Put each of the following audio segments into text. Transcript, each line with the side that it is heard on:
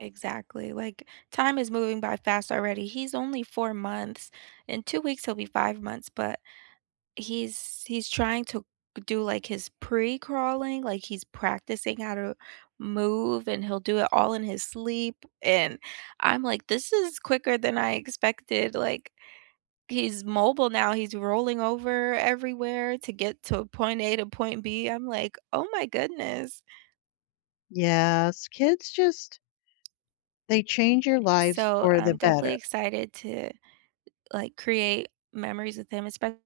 right: Exactly, like time is moving by fast already, he's only 4 months. In 2 weeks, he'll be 5 months, but he's he's trying to do like his pre-crawling, like he's practicing how to move, and he'll do it all in his sleep, and I'm like, this is quicker than I expected, like he's mobile now. He's rolling over everywhere to get to point A to point B. I'm like, oh my goodness.
left: Yes, kids just they change your lives
right: So
left: for the
right: I'm definitely
left: better.
right: excited to like create memories with him, espe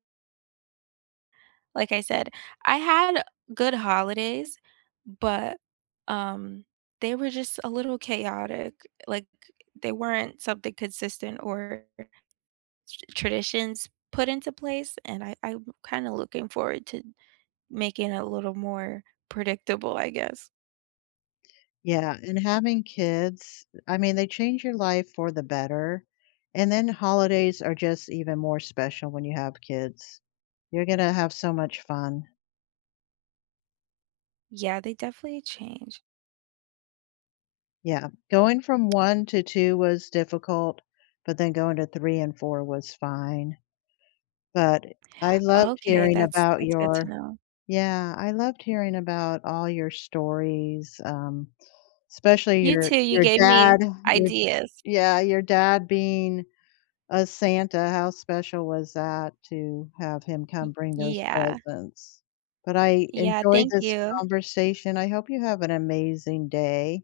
right: Like I said, I had good holidays, but, um, they were just a little chaotic. Like they weren't something consistent or r s traditions put into place, and I I'm kinda looking forward to making it a little more predictable, I guess.
left: Yeah, and having kids, I mean, they change your life for the better, and then holidays are just even more special when you have kids. You're gonna have so much fun.
right: Yeah, they definitely change.
left: Yeah, going from 1 to 2 was difficult, but then going to 3 and 4 was fine. But I loved
right: Okay,
left: hearing
right: that's
left: about
right: that's good to
left: your,
right: know.
left: yeah, I loved hearing about all your stories, um, especially
right: You
left: your
right: too. You
left: your
right: gave me
left: dad, your
right: ideas.
left: yeah, your dad being a Santa, how special was that to have him come
right: Y
left: bring those
right: yeah.
left: presents. But I
right: Yeah,
left: enjoyed
right: thank
left: this
right: you.
left: conversation. I hope you have an amazing day.